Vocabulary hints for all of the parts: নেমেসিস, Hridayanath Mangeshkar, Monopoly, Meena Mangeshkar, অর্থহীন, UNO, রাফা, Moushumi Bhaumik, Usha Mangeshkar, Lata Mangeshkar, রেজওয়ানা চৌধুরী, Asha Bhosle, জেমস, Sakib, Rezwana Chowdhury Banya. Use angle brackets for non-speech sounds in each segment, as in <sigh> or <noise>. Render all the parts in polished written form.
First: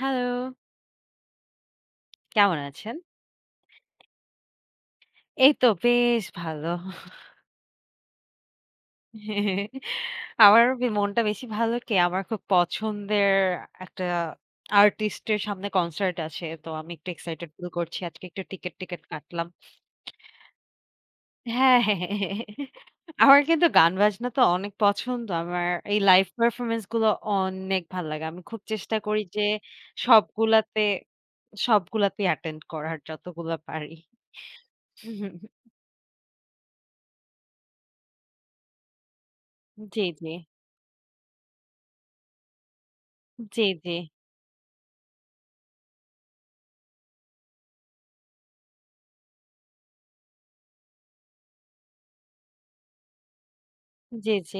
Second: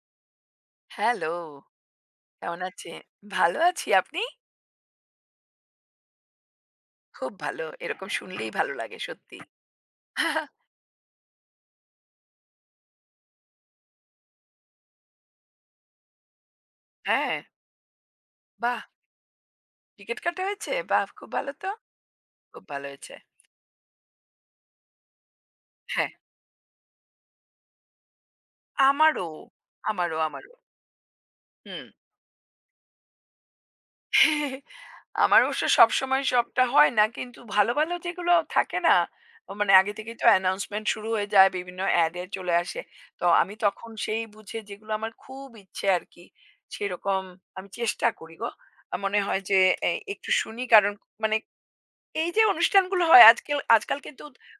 Hello, hello, কেমন কেমন আছেন? আছেন? ভালো আছি। আপনি? এই তো বেশ ভালো। খুব ভালো। এরকম শুনলেই ভালো লাগে সত্যি। <laughs> আমার বে মনটা বেশি ভালো কি আমার খুব পছন্দের একটা আর্টিস্টের সামনে কনসার্ট আছে। তো আমি একটু হ্যাঁ, এক্সাইটেড ফিল করছি। আজকে একটু বাহ! টিকেট-টিকেট কাটলাম। টিকেট কাটা হয়েছে? বাহ! খুব ভালো তো। হ্যাঁ, খুব ভালো হয়েছে। আমার কিন্তু গান বাজনা তো অনেক পছন্দ। আমার এই হ্যাঁ, লাইভ পারফরম্যান্স গুলো অনেক ভাল লাগে। আমি খুব চেষ্টা করি আমারও, যে আমারও, আমারও। সবগুলাতে হুম। সবগুলাতেই অ্যাটেন্ড করার যতগুলা পারি। <laughs> আমার অবশ্য সবসময় সবটা হয় না। কিন্তু ভালো, ভালো যেগুলো থাকে না? ও মানে আগে জি, থেকেই তো জি। অ্যানাউন্সমেন্ট শুরু হয়ে যায়, বিভিন্ন অ্যাড এ চলে আসে। তো আমি জি, তখন জি। সেই বুঝে যেগুলো আমার খুব ইচ্ছে আরকি, সেরকম আমি চেষ্টা করি গো। মনে হয় যে এ একটু শুনি কারণ মানে এই যে অনুষ্ঠানগুলো হয় আজকাল আজকাল কিন্তু জি, জি।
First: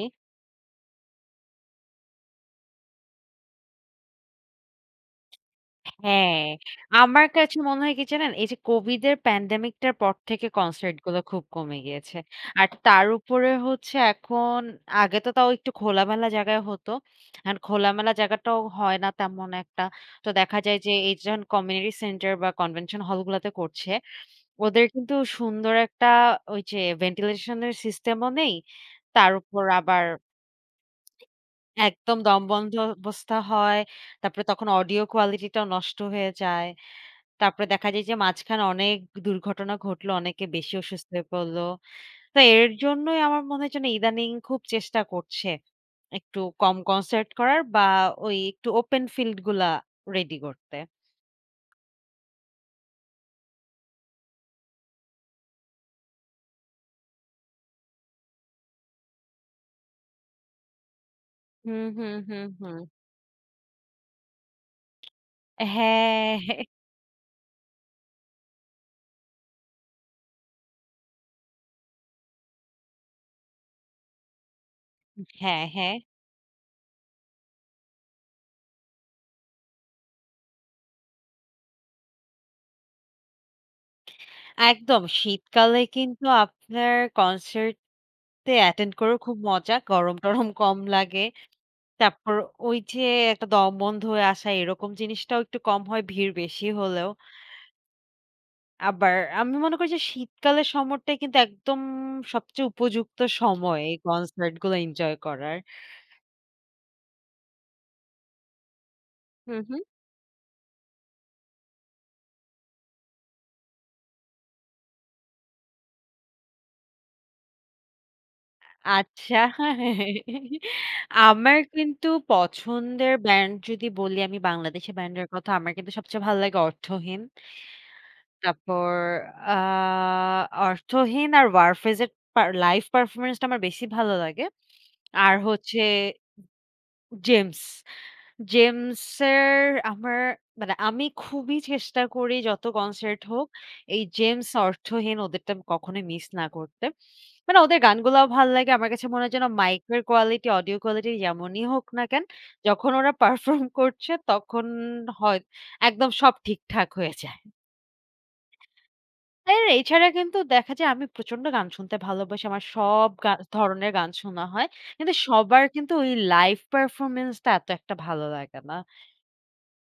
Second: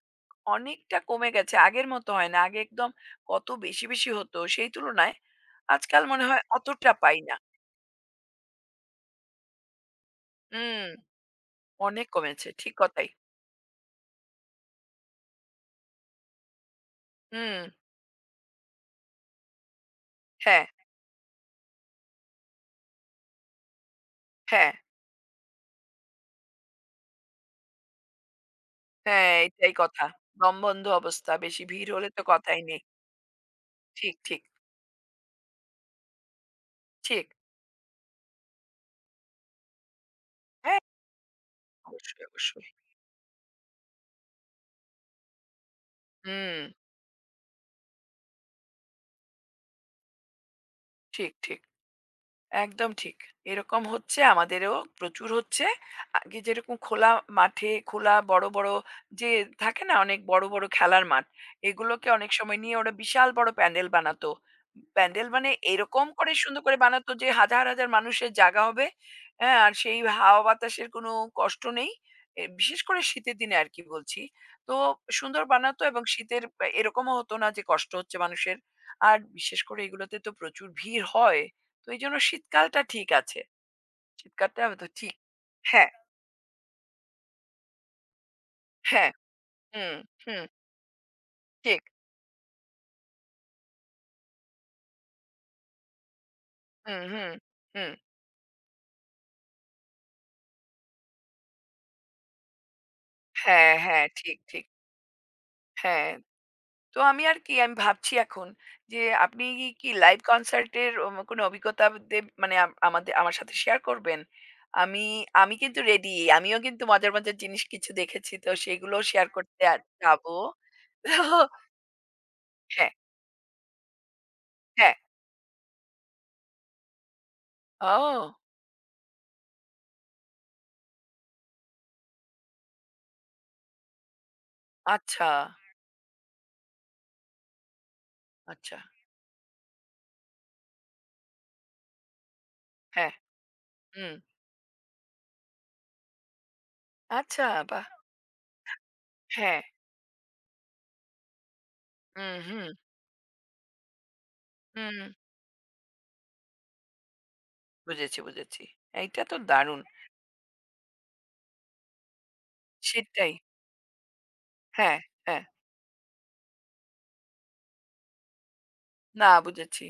অনেকটা কমে গেছে। আগের মতো হয় না। আগে একদম কত বেশি, বেশি হতো সেই তুলনায় আজকাল মনে হ্যাঁ, হয় অতটা পাই আমার না। কাছে মনে হয় কি জানেন? এই যে COVID এর প্যান্ডেমিক টার পর থেকে হুম, কনসার্ট গুলো খুব কমে অনেক গিয়েছে। কমেছে। আর ঠিক তার কথাই। উপরে হচ্ছে এখন আগে তো তাও একটু খোলামেলা জায়গায় হতো। এখন হুম। খোলামেলা জায়গাটাও হয় না তেমন একটা। তো দেখা হ্যাঁ, যায় যে এই যখন কমিউনিটি সেন্টার বা কনভেনশন হল গুলাতে করছে, হ্যাঁ, ওদের কিন্তু সুন্দর একটা ওই যে ভেন্টিলেশন এর সিস্টেম ও নেই। তার হ্যাঁ, উপর এটাই কথা। আবার দমবন্ধ অবস্থা। বেশি ভিড় হলে একদম তো কথাই দমবন্ধ নেই। অবস্থা হয়। ঠিক, ঠিক, তারপরে তখন অডিও কোয়ালিটি টাও নষ্ট হয়ে যায়। ঠিক। তারপরে দেখা যায় যে মাঝখানে অনেক দুর্ঘটনা ঘটলো, অনেকে বেশি হ্যাঁ, অসুস্থ হয়ে পড়লো। অবশ্যই, তো অবশ্যই। এর জন্যই আমার মনে হয় যেন ইদানিং খুব চেষ্টা করছে একটু হুম, কম কনসার্ট করার বা ওই একটু ওপেন ফিল্ড গুলা রেডি করতে। ঠিক, ঠিক। একদম ঠিক। এরকম হচ্ছে আমাদেরও প্রচুর হচ্ছে। আগে যেরকম খোলা মাঠে খোলা বড়, বড় যে থাকে না অনেক বড়, বড় খেলার মাঠ, হুম, এগুলোকে হুম, অনেক হুম, সময় নিয়ে হুম। ওরা বিশাল বড় প্যান্ডেল বানাতো। প্যান্ডেল মানে এরকম করে হ্যাঁ, সুন্দর করে বানাতো যে হাজার, হাজার মানুষের জায়গা হবে। হ্যাঁ, আর সেই হাওয়া বাতাসের কোনো কষ্ট নেই। এ বিশেষ করে শীতের দিনে আর কি বলছি। তো সুন্দর হ্যাঁ, বানাতো হ্যাঁ, এবং শীতের এরকমও হতো না যে কষ্ট হচ্ছে মানুষের। আর বিশেষ করে এগুলোতে তো প্রচুর ভিড় হয়। তো এইজন্য শীতকালটা ঠিক আছে। শীতকালটা তো একদম। ঠিক। শীতকালে হ্যাঁ। কিন্তু আপনার কনসার্ট এ অ্যাটেন্ড হ্যাঁ, করেও খুব মজা। হুম, হুম, গরম-টরম কম লাগে। ঠিক। তারপর ওই যে একটা দমবন্ধ হয়ে আসা এরকম জিনিসটাও একটু কম হয় ভিড় বেশি হুম, হলেও। হুম, হুম। আবার আমি মনে করি যে শীতকালের সময়টাই কিন্তু একদম সবচেয়ে উপযুক্ত হ্যাঁ, সময় এই হ্যাঁ, ঠিক, কনসার্ট ঠিক। গুলো এনজয় করার। হ্যাঁ, তো আমি আর কি আমি ভাবছি এখন যে আপনি হুম, হুম। কি লাইভ কনসার্ট এর কোনো অভিজ্ঞতা দে মানে আম আমাদে আমার সাথে শেয়ার করবেন? আমি আমি কিন্তু রেডি। আমিও কিন্তু মজার, মজার জিনিস কিছু দেখেছি। তো সেগুলোও শেয়ার আচ্ছা করতে আর যাবো। আমার <laughs> কিন্তু হ্যাঁ, পছন্দের ব্যান্ড যদি বলি আমি বাংলাদেশী হ্যাঁ। ব্যান্ডের কথা আমার কিন্তু সবচেয়ে ভালো লাগে অর্থহীন। ও তারপর আ অর্থহীন আর ওয়ারফেজের পার লাইভ পারফরম্যান্সটা আমার বেশি ভালো লাগে। আচ্ছা, আর হচ্ছে জেমস। আচ্ছা। জেমসের আমার মানে আমি খুবই চেষ্টা করি যত হ্যাঁ, কনসার্ট হোক এই হুম। জেমস অর্থহীন ওদেরটা আমি কখনোই মিস না করতে। আচ্ছা, মানে ওদের বাহ! গানগুলাও ভাল লাগে। আমার কাছে মনে হয় যেন হ্যাঁ। মাইকের কোয়ালিটি, অডিও কোয়ালিটি যেমনই হোক না কেন, হুম, হুম, যখন ওরা পারফর্ম করছে তখন হুম। হয় একদম সব ঠিকঠাক হয়ে যায়। বুঝেছি, বুঝেছি। এইটা তো দারুণ। এছাড়া কিন্তু দেখা যায় আমি প্রচন্ড গান শুনতে ভালোবাসি। আমার সব সেটাই। ধরনের গান শোনা হয়। হ্যাঁ, কিন্তু হ্যাঁ। সবার কিন্তু ওই লাইভ পারফরম্যান্সটা এত একটা ভালো লাগে না। না বুঝেছি।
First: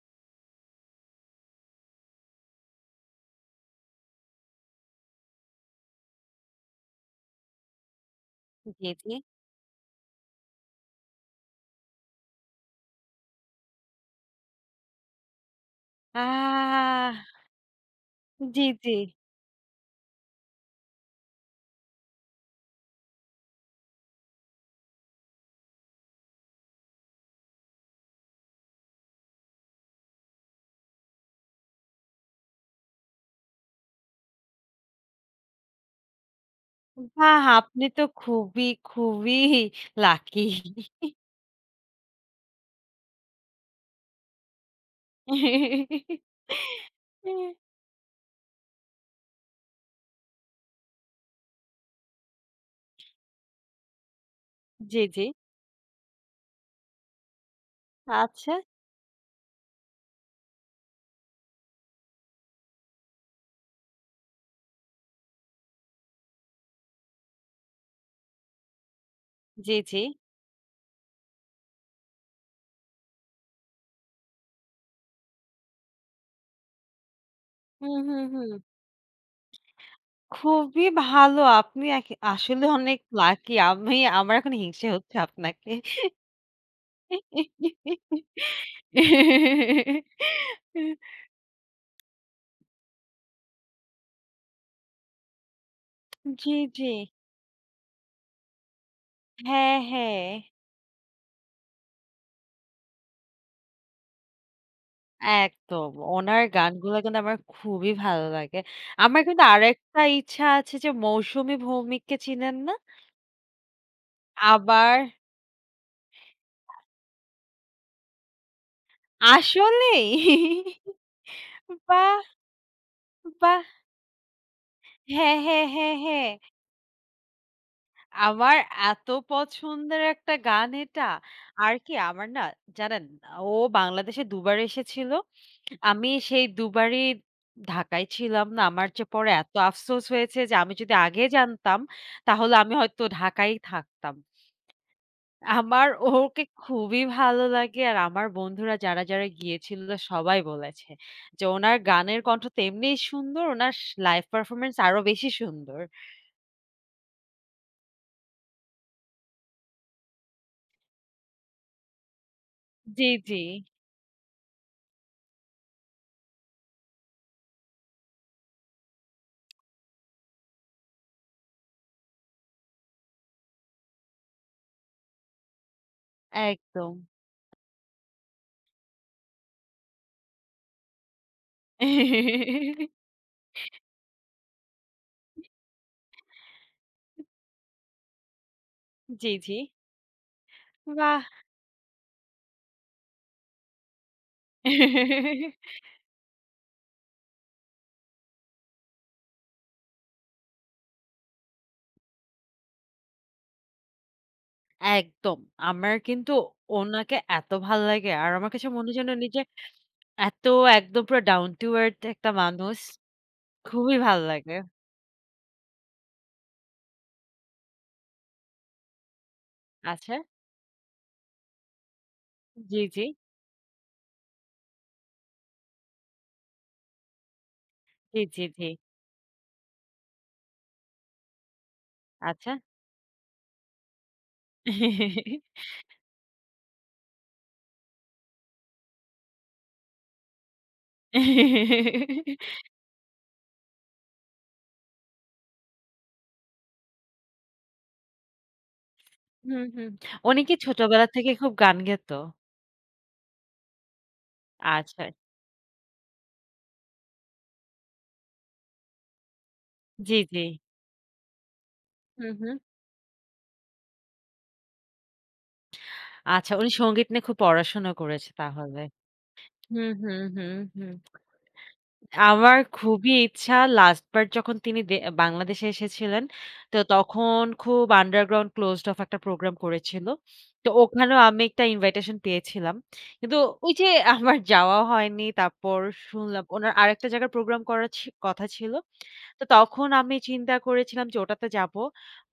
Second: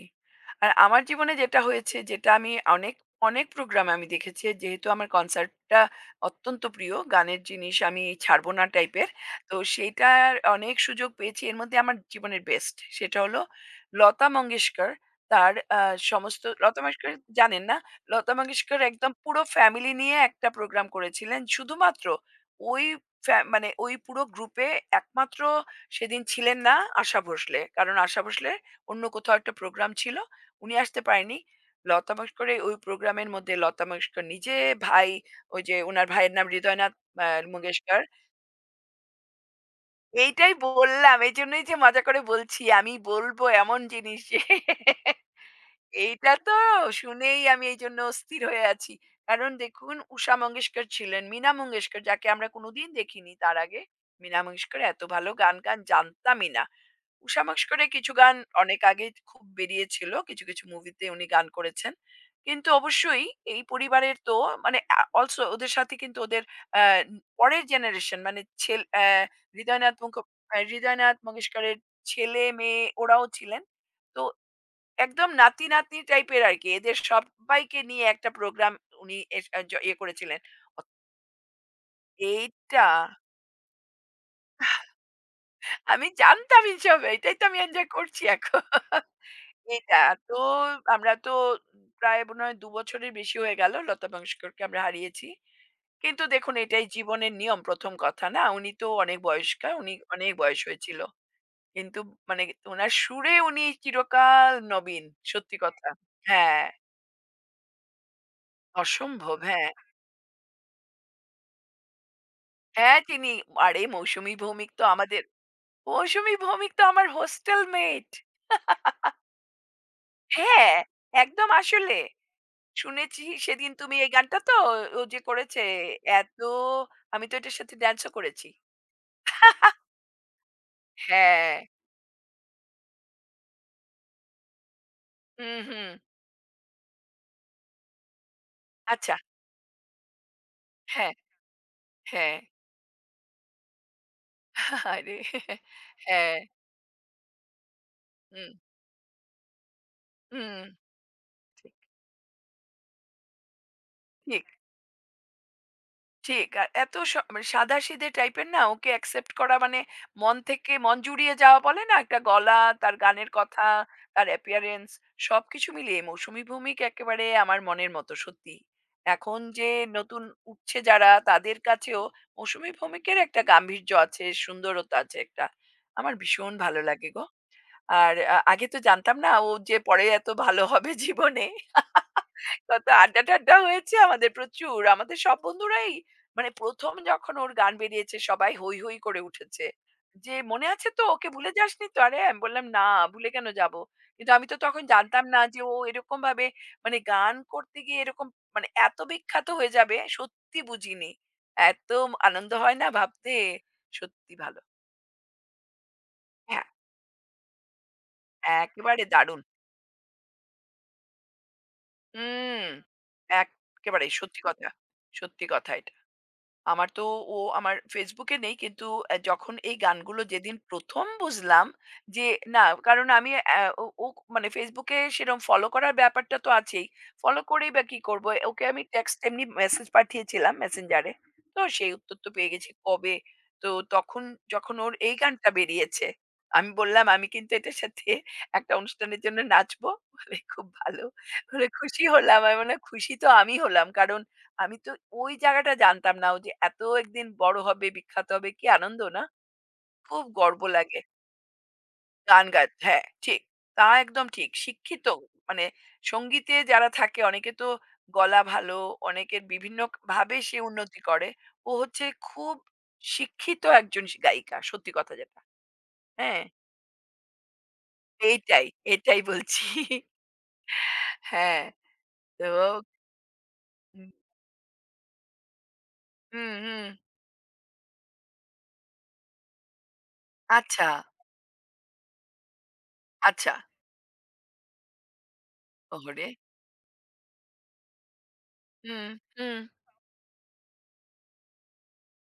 আর আমার জীবনে যেটা হয়েছে, যেটা আমি অনেক, অনেক প্রোগ্রামে আমি দেখেছি। যেহেতু আমার কনসার্টটা অত্যন্ত প্রিয়, গানের জিনিস আমি ছাড়বো না জি, টাইপের। জি। তো সেইটার অনেক সুযোগ পেয়েছি। এর মধ্যে আমার জীবনের বেস্ট। সেটা হলো লতা মঙ্গেশকর। তার সমস্ত লতা আহ, মঙ্গেশকর জানেন না? লতা জি, মঙ্গেশকর জি। একদম পুরো ফ্যামিলি নিয়ে একটা প্রোগ্রাম করেছিলেন। শুধুমাত্র ওই মানে ওই পুরো গ্রুপে একমাত্র সেদিন ছিলেন না আশা ভোসলে। কারণ আশা ভোসলে অন্য কোথাও একটা প্রোগ্রাম ছিল। উনি আসতে পারেনি। লতা মঙ্গেশকরের ওই প্রোগ্রামের মধ্যে লতা মঙ্গেশকর নিজে, ভাই ওই যে উনার ভাইয়ের নাম হৃদয়নাথ আ বাহ! আপনি তো মঙ্গেশকর। খুবই, খুবই লাকি। এইটাই বললাম। এইজন্যই যে মজা করে বলছি। আমি বলব এমন জিনিস যে এইটা তো শুনেই আমি এইজন্য অস্থির হয়ে আছি। কারণ দেখুন উষা মঙ্গেশকর ছিলেন, মীনা মঙ্গেশকর যাকে আমরা কোনোদিন দেখিনি তার আগে। মীনা মঙ্গেশকর এত জি, জি। ভালো গান গান জানতামই না। উষা মঙ্গেশকরের কিছু গান আচ্ছা। অনেক আগে খুব বেরিয়েছিল। কিছু, কিছু মুভিতে উনি গান করেছেন। কিন্তু অবশ্যই এই পরিবারের তো মানে অলসো ওদের সাথে কিন্তু ওদের আ পরের জেনারেশন মানে ছেল অ্যা জি, হৃদয়নাথ জি। মুখ হৃদয়নাথ মঙ্গেশকরের ছেলে-মেয়ে ওরাও ছিলেন। তো একদম নাতি-নাতনি টাইপের আরকি। এদের সব্বাইকে হুম, নিয়ে হুম, একটা হুম। প্রোগ্রাম উনি এস আ জ ইয়ে করেছিলেন। অ খুবই ভালো। আপনি এক আসলে এইটা অনেক লাকি। আমি আমার এখন হিংসে হচ্ছে আপনাকে। আমি জানতাম এসব। এটাই তো আমি এনজয় করছি এখন। এটা তো আমরা তো প্রায় মনে হয় ২ বছরের বেশি হয়ে গেল লতা মঙ্গেশকরকে আমরা হারিয়েছি। কিন্তু জি, দেখুন এটাই জি। জীবনের নিয়ম ১ম কথা না? উনি তো অনেক বয়স্কা, হ্যাঁ, উনি হ্যাঁ। অনেক বয়স হয়েছিল। কিন্তু মানে উনার সুরে উনি চিরকাল নবীন। সত্যি কথা। একদম। ওনার হ্যাঁ, গানগুলা কিন্তু আমার খুবই ভালো লাগে। আমার অসম্ভব। কিন্তু হ্যাঁ। আরেকটা ইচ্ছা আছে যে মৌসুমী ভৌমিককে চিনেন না? হ্যাঁ, চিনি। আরে মৌসুমী ভৌমিক তো আবার আমাদের মৌসুমী ভৌমিক তো আমার হোস্টেল মেট। আসলেই? হ্যাঁ, একদম আসলে। বাহ! শুনেছি বাহ! সেদিন তুমি এই গানটা তো ও যে হ্যাঁ, করেছে হ্যাঁ, হ্যাঁ, হ্যাঁ। এত আমি তো এটার সাথে ড্যান্সও করেছি। আমার এত <laughs> পছন্দের একটা গান এটা। হ্যাঁ। আর কি আমার না জানেন ও বাংলাদেশে দুবার এসেছিল। হুম, হুম। আমি সেই দুবারই ঢাকায় ছিলাম না। আমার যে আচ্ছা। পরে এত আফসোস হয়েছে যে আমি যদি হ্যাঁ, আগে জানতাম হ্যাঁ। তাহলে আমি হয়তো ঢাকায়ই থাকতাম। আরে আমার হ্যাঁ। ওকে খুবই ভালো লাগে আর আমার হুম, বন্ধুরা যারা, যারা গিয়েছিল সবাই হুম। বলেছে যে ঠিক, ওনার গানের কণ্ঠ তো এমনিই সুন্দর, ওনার লাইভ ঠিক। পারফরম্যান্স আরো বেশি সুন্দর। ঠিক। আর এত মানে সাদাসিধে টাইপের না ওকে অ্যাকসেপ্ট করা মানে মন থেকে মন জুড়িয়ে যাওয়া বলে না? একটা গলা, তার জি, গানের জি। কথা, তার অ্যাপিয়ারেন্স সবকিছু মিলিয়ে মৌসুমী ভৌমিক একেবারে আমার মনের মতো সত্যি। এখন যে নতুন উঠছে যারা তাদের কাছেও মৌসুমী ভৌমিকের একটা গাম্ভীর্য আছে, সুন্দরতা আছে একটা। আমার ভীষণ ভালো একদম। লাগে গো। আর আগে তো জানতাম না ও যে পরে এত ভালো হবে জীবনে। কত <laughs> আড্ডা টাড্ডা হয়েছে আমাদের প্রচুর। আমাদের সব বন্ধুরাই মানে ১ম যখন ওর গান বেরিয়েছে সবাই হৈ, হৈ করে জি, জি। উঠেছে। যে "মনে আছে তো? বাহ! ওকে ভুলে যাসনি তো?" আরে আমি বললাম, "না, ভুলে কেন যাবো?" কিন্তু আমি তো তখন জানতাম না যে ও এরকমভাবে মানে গান করতে গিয়ে এরকম মানে এত বিখ্যাত হয়ে যাবে সত্যি বুঝিনি। এত আনন্দ হয় না ভাবতে? সত্যি ভালো। একদম। আমার কিন্তু হ্যাঁ, ওনাকে এত ভাল লাগে। আর আমার কাছে মনে হয় একেবারে যেন নিজে দারুণ। এত একদম পুরো down to earth একটা হুম। মানুষ। খুবই এক্কেবারে ভাল সত্যি লাগে। কথা। সত্যি কথা এটা। আমার তো ও আমার Facebook এ নেই কিন্তু যখন এই আচ্ছা। গানগুলো যেদিন ১ম বুঝলাম যে না জি, জি। কারণ আমি আ ও ও মানে Facebook এ সেরকম ফলো করার ব্যাপারটা তো আছেই। ফলো করেই বা কি জি, করব? জি, ওকে জি। আমি টেক্সট এমনি মেসেজ পাঠিয়েছিলাম Messenger এ। তো সেই উত্তর তো আচ্ছা। পেয়ে গেছি কবে। তো তখন যখন ওর এই গানটা বেরিয়েছে, আমি বললাম, "আমি কিন্তু এটার সাথে একটা অনুষ্ঠানের জন্য নাচবো।" বলে, "খুব ভালো।" বলে খুশি হলাম। আমি বললাম, "খুশি তো আমি হলাম।" কারণ আমি তো ওই জায়গাটা জানতাম না। ও যে এত একদিন বড় হবে, বিখ্যাত হবে, কি আনন্দ না? হুম, হুম। খুব উনি কি গর্ব লাগে। ছোটবেলা থেকে খুব গান গেতো? গান গায় হ্যাঁ, ঠিক। তা একদম ঠিক। আচ্ছা। শিক্ষিত মানে সঙ্গীতে যারা থাকে অনেকে তো গলা ভালো, অনেকের বিভিন্ন জি, ভাবে জি। সে উন্নতি করে। ও হচ্ছে হুম, হুম। খুব শিক্ষিত একজন গায়িকা। সত্যি কথা যেটা। হ্যাঁ, আচ্ছা উনি সংগীত নিয়ে খুব পড়াশোনা করেছে এইটাই, তাহলে। এটাই বলছি। হুম, হুম, হুম, হুম। হ্যাঁ, তো আমার খুবই ইচ্ছা লাস্ট হুম, বার যখন তিনি বাংলাদেশে এসেছিলেন, হুম, তো হুম। তখন খুব আন্ডারগ্রাউন্ড ক্লোজড অফ একটা প্রোগ্রাম করেছিল। তো আচ্ছা, ওখানেও আমি একটা ইনভাইটেশন পেয়েছিলাম। কিন্তু আচ্ছা। ওই যে আমার যাওয়া হয়নি। তারপর ওহরে! শুনলাম উনার আরেকটা জায়গায় প্রোগ্রাম করার কথা ছিল। হুম, তো হুম, তখন আমি চিন্তা করেছিলাম যে ওটাতে যাব।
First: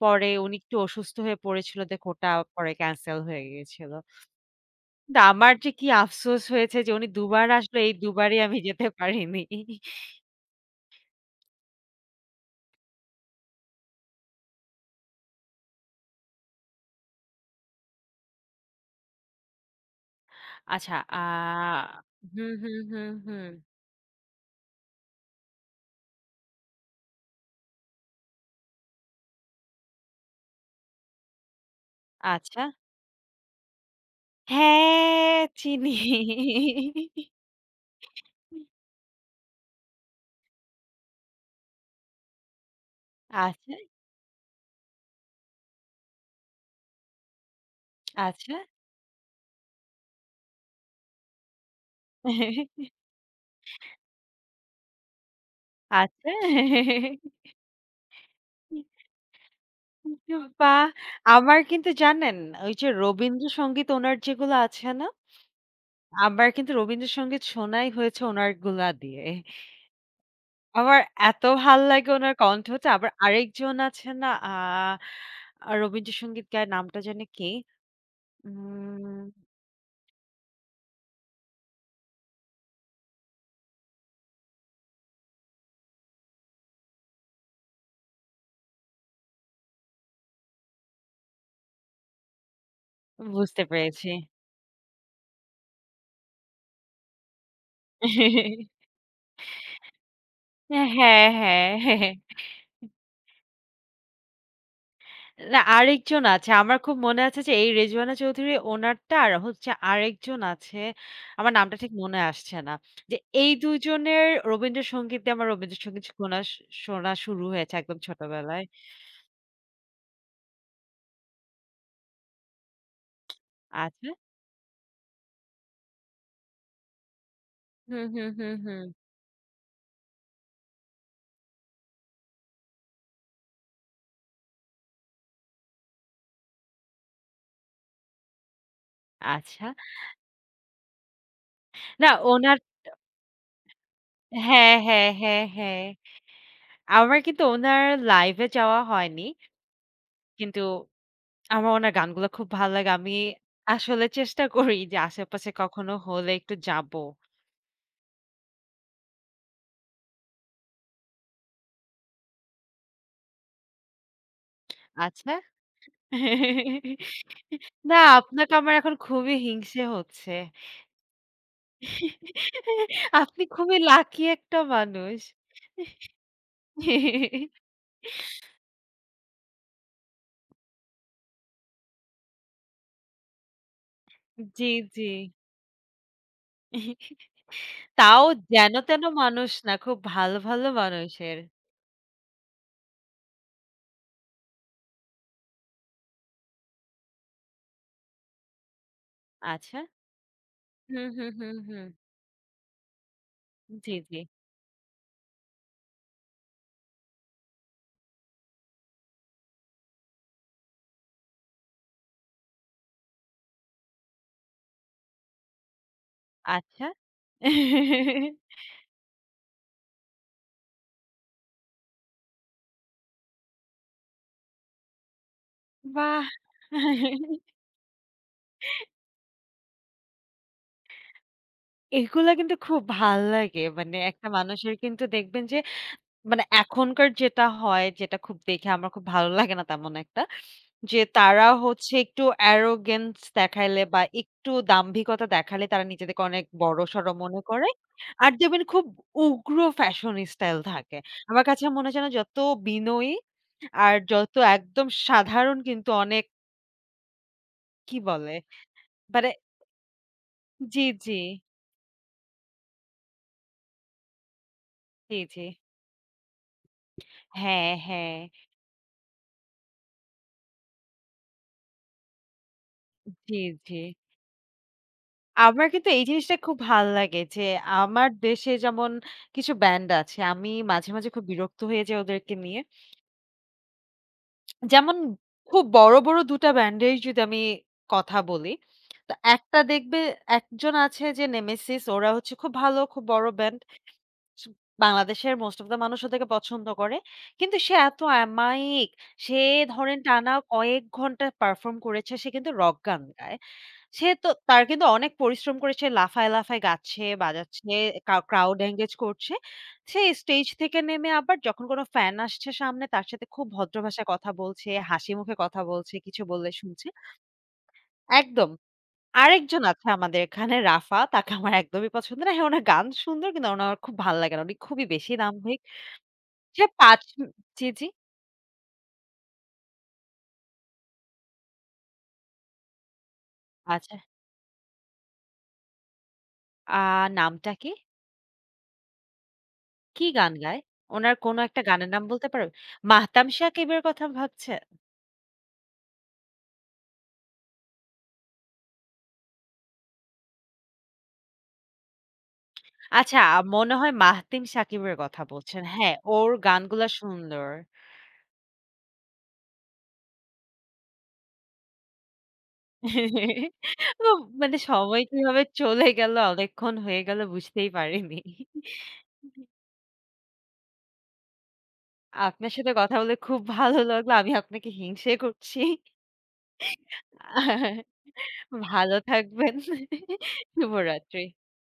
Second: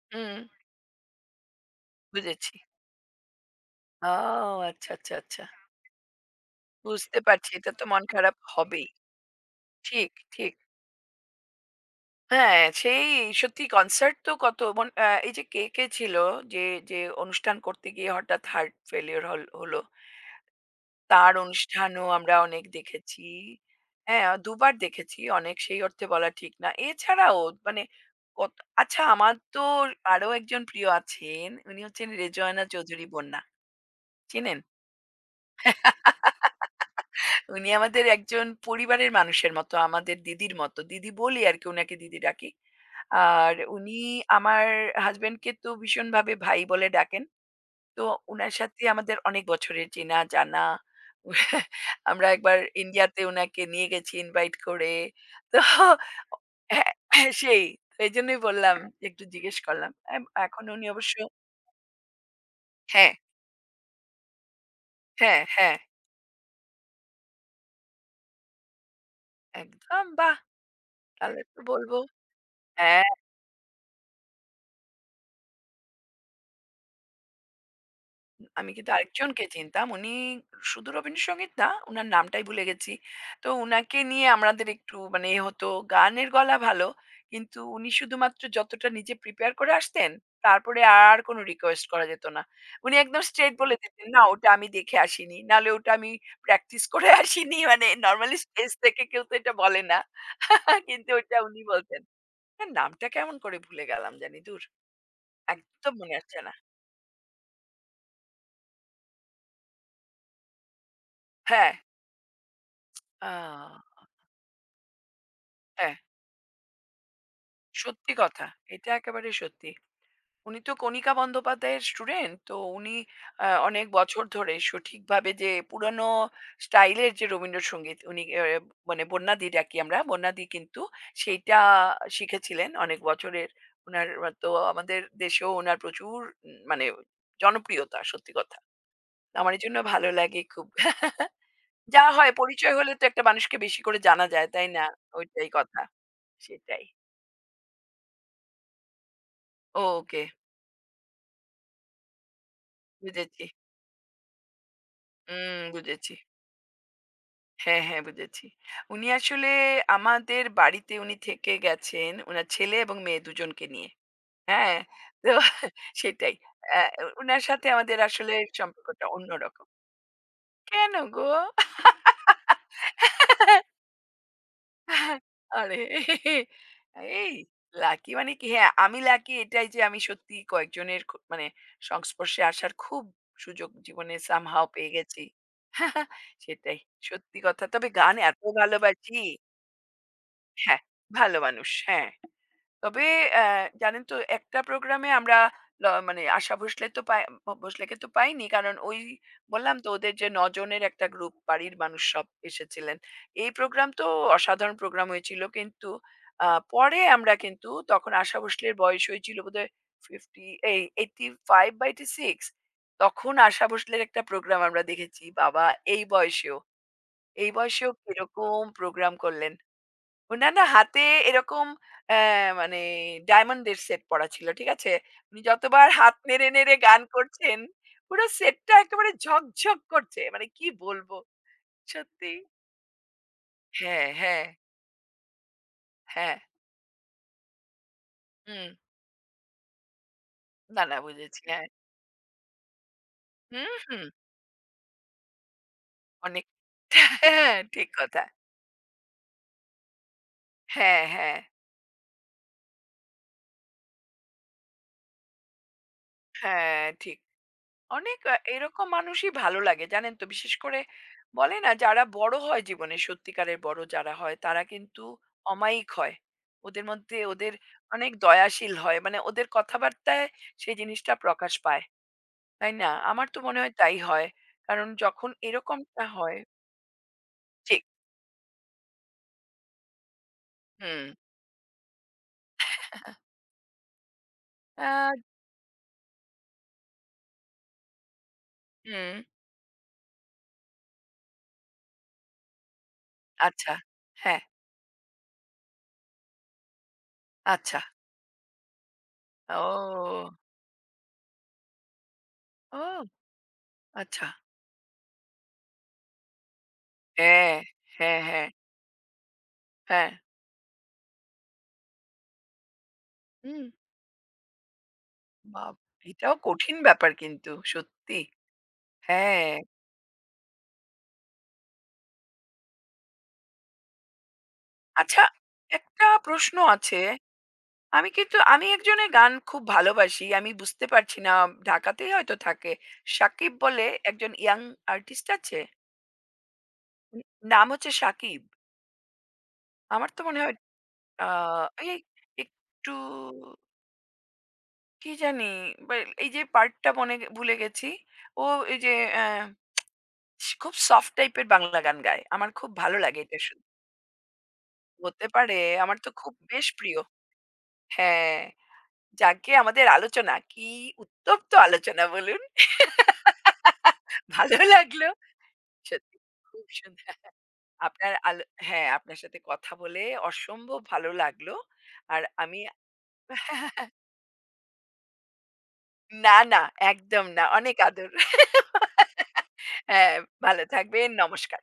পরে হুম। উনি একটু অসুস্থ হয়ে পড়েছিল দেখে ওটা বুঝেছি। পরে ক্যানসেল হয়ে গিয়েছিল। আও আচ্ছা, আচ্ছা, কিন্তু আচ্ছা। আমার যে কি আফসোস হয়েছে যে উনি বুঝতে দুবার পারছি এটা আসলো তো এই মন খারাপ দুবারই আমি যেতে হবেই। পারিনি। ঠিক, ঠিক। হ্যাঁ, সেই সত্যি কনসার্ট তো কত মন এই যে কে, কে ছিল যে, যে অনুষ্ঠান করতে গিয়ে হঠাৎ হার্ট ফেইলিউর হলো। আচ্ছা. তার অনুষ্ঠানও আমরা হুম, অনেক হুম, হুম, দেখেছি। হুম। হ্যাঁ, দুবার দেখেছি। অনেক সেই অর্থে বলা ঠিক না। এছাড়াও মানে কত আচ্ছা আমার তো আরো একজন প্রিয় আছেন। উনি হচ্ছেন আচ্ছা। রেজওয়ানা চৌধুরী বন্যা। চেনেন? হ্যাঁ, চিনি। উনি আমাদের একজন পরিবারের মানুষের মতো, আমাদের দিদির মতো। দিদি বলি আরকি উনাকে দিদি ডাকি। আর আচ্ছা, উনি আমার হাসব্যান্ডকে তো ভীষণভাবে ভাই বলে ডাকেন। তো উনার আচ্ছা, সাথে আমাদের অনেক বছরের চেনা জানা। আমরা একবার ইন্ডিয়াতে উনাকে নিয়ে গেছি ইনভাইট করে। তো আচ্ছা। হ্যাঁ, হ্যাঁ, সেই। এইজন্যই বললাম যে একটু জিজ্ঞেস করলাম। এম এখন বাহ! উনি অবশ্য আমার কিন্তু জানেন ওই যে হ্যাঁ, রবীন্দ্রসঙ্গীত ওনার যেগুলো আছে না? হ্যাঁ, হ্যাঁ। আমার কিন্তু রবীন্দ্রসঙ্গীত শোনাই হয়েছে ওনার গুলা দিয়ে। একদম বাহ! আমার তাহলে এত তো ভাল বলব লাগে ওনার কণ্ঠটা। হ্যাঁ। আবার আরেকজন আছে না আ আ রবীন্দ্রসঙ্গীত গায় নামটা জানি কি? আমি কিন্তু উম আরেকজনকে চিনতাম। উনি শুধু রবীন্দ্রসঙ্গীত না, উনার নামটাই ভুলে গেছি। তো উনাকে নিয়ে আমাদের একটু মানে এ হতো। গানের গলা ভালো, কিন্তু উনি শুধুমাত্র যতটা নিজে প্রিপেয়ার করে আসতেন, তারপরে আর কোন রিকোয়েস্ট করা যেত না। উনি একদম স্ট্রেইট বুঝতে বলে দিতেন, পেরেছি। "না, ওটা আমি দেখে আসিনি। নাহলে ওটা আমি প্র্যাকটিস করে <laughs> আসিনি।" মানে নরমালি স্টেজ থেকে কেউ তো এটা বলে না। <laughs> হ্যাঁ, কিন্তু হ্যাঁ, ওটা উনি হ্যাঁ। বলতেন। হ্যাঁ। তার নামটা কেমন করে ভুলে গেলাম জানি। দূর! না একদম মনে আরেকজন আসছে আছে। না। আমার খুব মনে আছে যে এই রেজওয়ানা চৌধুরী ওনারটা আর হচ্ছে আরেকজন আছে। আমার হ্যাঁ, নামটা ঠিক মনে আসছে না। যে আ এই ২ জনের রবীন্দ্রসঙ্গীত দিয়ে আমার হ্যাঁ। রবীন্দ্রসঙ্গীত শোনা শোনা শুরু হয়েছে একদম সত্যি কথা। ছোটবেলায়। এটা একেবারেই সত্যি। উনি তো কণিকা বন্দ্যোপাধ্যায়ের স্টুডেন্ট। তো উনি অনেক আচ্ছা। বছর ধরে সঠিকভাবে যে পুরানো স্টাইলের যে রবীন্দ্রসঙ্গীত হুম, উনি হুম, এ হুম, হুম। মানে বন্যাদি ডাকি আমরা। বন্যাদি কিন্তু সেইটা শিখেছিলেন অনেক বছরের। উনার তো আমাদের দেশেও উনার প্রচুর মানে জনপ্রিয়তা সত্যি কথা। আমার এই আচ্ছা। জন্য ভালো লাগে খুব। <laughs> যা না হয় ওনার পরিচয় হলে তো একটা মানুষকে বেশি করে জানা যায়, তাই হ্যাঁ, না? হ্যাঁ, হ্যাঁ, ওইটাই কথা। হ্যাঁ। সেটাই। আমার কিন্তু ওনার লাইভে যাওয়া হয়নি। ওকে কিন্তু আমার উনার গানগুলা খুব ভাল লাগে। আমি বুঝেছি। আসলে চেষ্টা করি যে আশেপাশে হুম, কখনো বুঝেছি। হলে একটু যাবো। হ্যাঁ, হ্যাঁ বুঝেছি। উনি আসলে আমাদের বাড়িতে উনি থেকে গেছেন উনার ছেলে এবং মেয়ে দুজনকে নিয়ে। হ্যাঁ? তো আচ্ছা? <laughs> সেটাই। আ উনার সাথে না, আমাদের আসলে আপনাকে আমার এখন সম্পর্কটা খুবই অন্যরকম। হিংসে হচ্ছে। কেন গো? আপনি খুবই লাকি একটা মানুষ। আরে! এই লাকি মানে কি? হ্যাঁ, আমি লাকি এটাই যে আমি সত্যি কয়েকজনের মানে সংস্পর্শে আসার খুব সুযোগ জীবনে somehow জি, পেয়ে জি। গেছি। <laughs> সেটাই। সত্যি কথা। তবে গান তাও এত যেন তেন ভালোবাসি। মানুষ না, খুব ভালো, ভালো হ্যাঁ, মানুষের। ভালো মানুষ। হ্যাঁ। তবে অ্যা জানেন তো একটা প্রোগ্রামে আমরা মানে আশা ভোঁসলে তো পাই ভোঁসলেকে তো পাইনি। কারণ ওই বললাম আচ্ছা। তো ওদের যে ৯ জনের একটা হুম, হুম, গ্রুপ হুম, বাড়ির হুম। মানুষ সব এসেছিলেন। এই প্রোগ্রাম জি, তো জি। অসাধারণ প্রোগ্রাম হয়েছিল। কিন্তু আ পরে আমরা কিন্তু তখন আশা ভোঁসলের বয়স হয়েছিল বোধহয় 50 এই 85 বা 86 তখন আশা ভোঁসলের একটা প্রোগ্রাম আমরা দেখেছি। বাবা! এই বয়সেও, আচ্ছা। এই বয়সেও কিরকম প্রোগ্রাম করলেন। উনার না হাতে এরকম অ্যা মানে ডায়মন্ডের সেট পরা ছিল। ঠিক আছে? উনি যতবার হাত বাহ! নেড়ে, নেড়ে গান করছেন, পুরো সেটটা একেবারে ঝকঝক করছে। মানে কি বলবো? এগুলা সত্যি। কিন্তু খুব ভাল লাগে। মানে হ্যাঁ, একটা হ্যাঁ, মানুষের কিন্তু দেখবেন যে হ্যাঁ। মানে এখনকার যেটা হয়, যেটা খুব দেখে হুম। আমার খুব ভালো লাগে না তেমন একটা। না, না যে বুঝেছি। তারা হ্যাঁ। হচ্ছে একটু arrogance হুম, দেখাইলে বা হুম। একটু দাম্ভিকতা দেখালে তারা নিজেদেরকে অনেক অনেক বড়সড় মনে হ্যাঁ, করে। ঠিক কথা। আর দেখবেন খুব উগ্র ফ্যাশন স্টাইল থাকে। হ্যাঁ, হ্যাঁ। আমার কাছে মনে হয় যেন যত বিনয়ী আর যত একদম সাধারণ কিন্তু অনেক হ্যাঁ, ঠিক। কি অনেক বলে? এরকম মানে মানুষই ভালো লাগে জানেন তো? বিশেষ করে জি, জি, বলে না যারা বড় হয় জীবনে, সত্যিকারের বড় যারা হয় তারা কিন্তু জি, জি। অমায়িক হয়। ওদের মধ্যে ওদের হ্যাঁ, অনেক হ্যাঁ। দয়াশীল হয়। মানে ওদের কথাবার্তায় সেই জিনিসটা প্রকাশ পায়। তাই না? আমার তো জি, মনে হয় জি। তাই হয়। কারণ যখন আমার কিন্তু এই এরকমটা জিনিসটা হয় খুব ভাল লাগে যে ঠিক। আমার দেশে যেমন কিছু ব্যান্ড আছে। আমি মাঝে, হুম। মাঝে খুব বিরক্ত হয়ে যাই ওদেরকে নিয়ে। যেমন আ খুব বড়, বড় ২ টা ব্যান্ডের যদি আমি কথা বলি। তো হুম। একটা দেখবে একজন আছে যে 'নেমেসিস' ওরা হচ্ছে খুব ভালো, খুব বড় ব্যান্ড। আচ্ছা। হ্যাঁ, স বাংলাদেশের মোস্ট অফ দা মানুষ ওদেরকে পছন্দ করে। কিন্তু সে আচ্ছা। এত অমায়িক। সে ধরেন ও! টানা কয়েক ঘন্টা পারফর্ম করেছে। সে কিন্তু রক ও! গান গায়। সে তো আচ্ছা। তার কিন্তু অনেক পরিশ্রম করে সে লাফায়, লাফায় গাচ্ছে, হ্যাঁ, বাজাচ্ছে, হ্যাঁ, হ্যাঁ, ক্রাউড এনগেজ করছে। সে হ্যাঁ। স্টেজ থেকে নেমে আবার যখন কোনো ফ্যান আসছে সামনে তার সাথে খুব হুম। ভদ্র ভাষায় কথা বলছে, হাসি মুখে কথা বাব! বলছে, কিছু এটাও বললে কঠিন শুনছে। ব্যাপার কিন্তু সত্যি। একদম। হ্যাঁ, আরেকজন আছে আমাদের এখানে রাফা। তাকে আমার একদমই পছন্দ না। হ্যাঁ, উনার গান সুন্দর কিন্তু উনার খুব ভাল লাগে না। উনি খুবই বেশি আচ্ছা দাম্ভিক। একটা প্রশ্ন সে আছে। ৫ জি, জি। আমি কিন্তু আমি একজনের গান খুব ভালোবাসি। আমি বুঝতে পারছি না ঢাকাতেই হয়তো থাকে। সাকিব বলে আচ্ছা। একজন ইয়াং আর্টিস্ট আছে। আ উম নামটা নাম কি? হচ্ছে সাকিব। কি আমার তো গান মনে হয় গায়? উনার আ কোনো একটা গানের এই নাম বলতে পারবেন? একটু মাহতাম সাকিবের কথা ভাবছেন? কি জানি বা এই যে পার্টটা মনে ভুলে গেছি। ও এই যে খুব সফট টাইপের বাংলা গান গায়। আমার খুব ভালো আচ্ছা, লাগে এটা মনে হয় মাহতিম শাকিবের কথা হতে পারে। বলছেন। হ্যাঁ, আমার তো ওর খুব বেশ গানগুলা প্রিয়। সুন্দর। হ্যাঁ, যাকে আমাদের আলোচনা, কি উত্তপ্ত আলোচনা বলুন। <laughs> তো ভালো মানে সময় লাগলো। কিভাবে চলে গেল সত্যি খুব অনেকক্ষণ হয়ে সুন্দর। গেল বুঝতেই আপনার পারিনি। আলো হ্যাঁ, আপনার সাথে কথা বলে অসম্ভব ভালো লাগলো। আর আপনার আমি সাথে কথা বলে খুব ভালো <laughs> লাগলো। আমি আপনাকে হিংসে করছি। না, না, একদম না। অনেক আদর। ভালো থাকবেন। হ্যাঁ, ভালো থাকবেন। শুভরাত্রি। নমস্কার।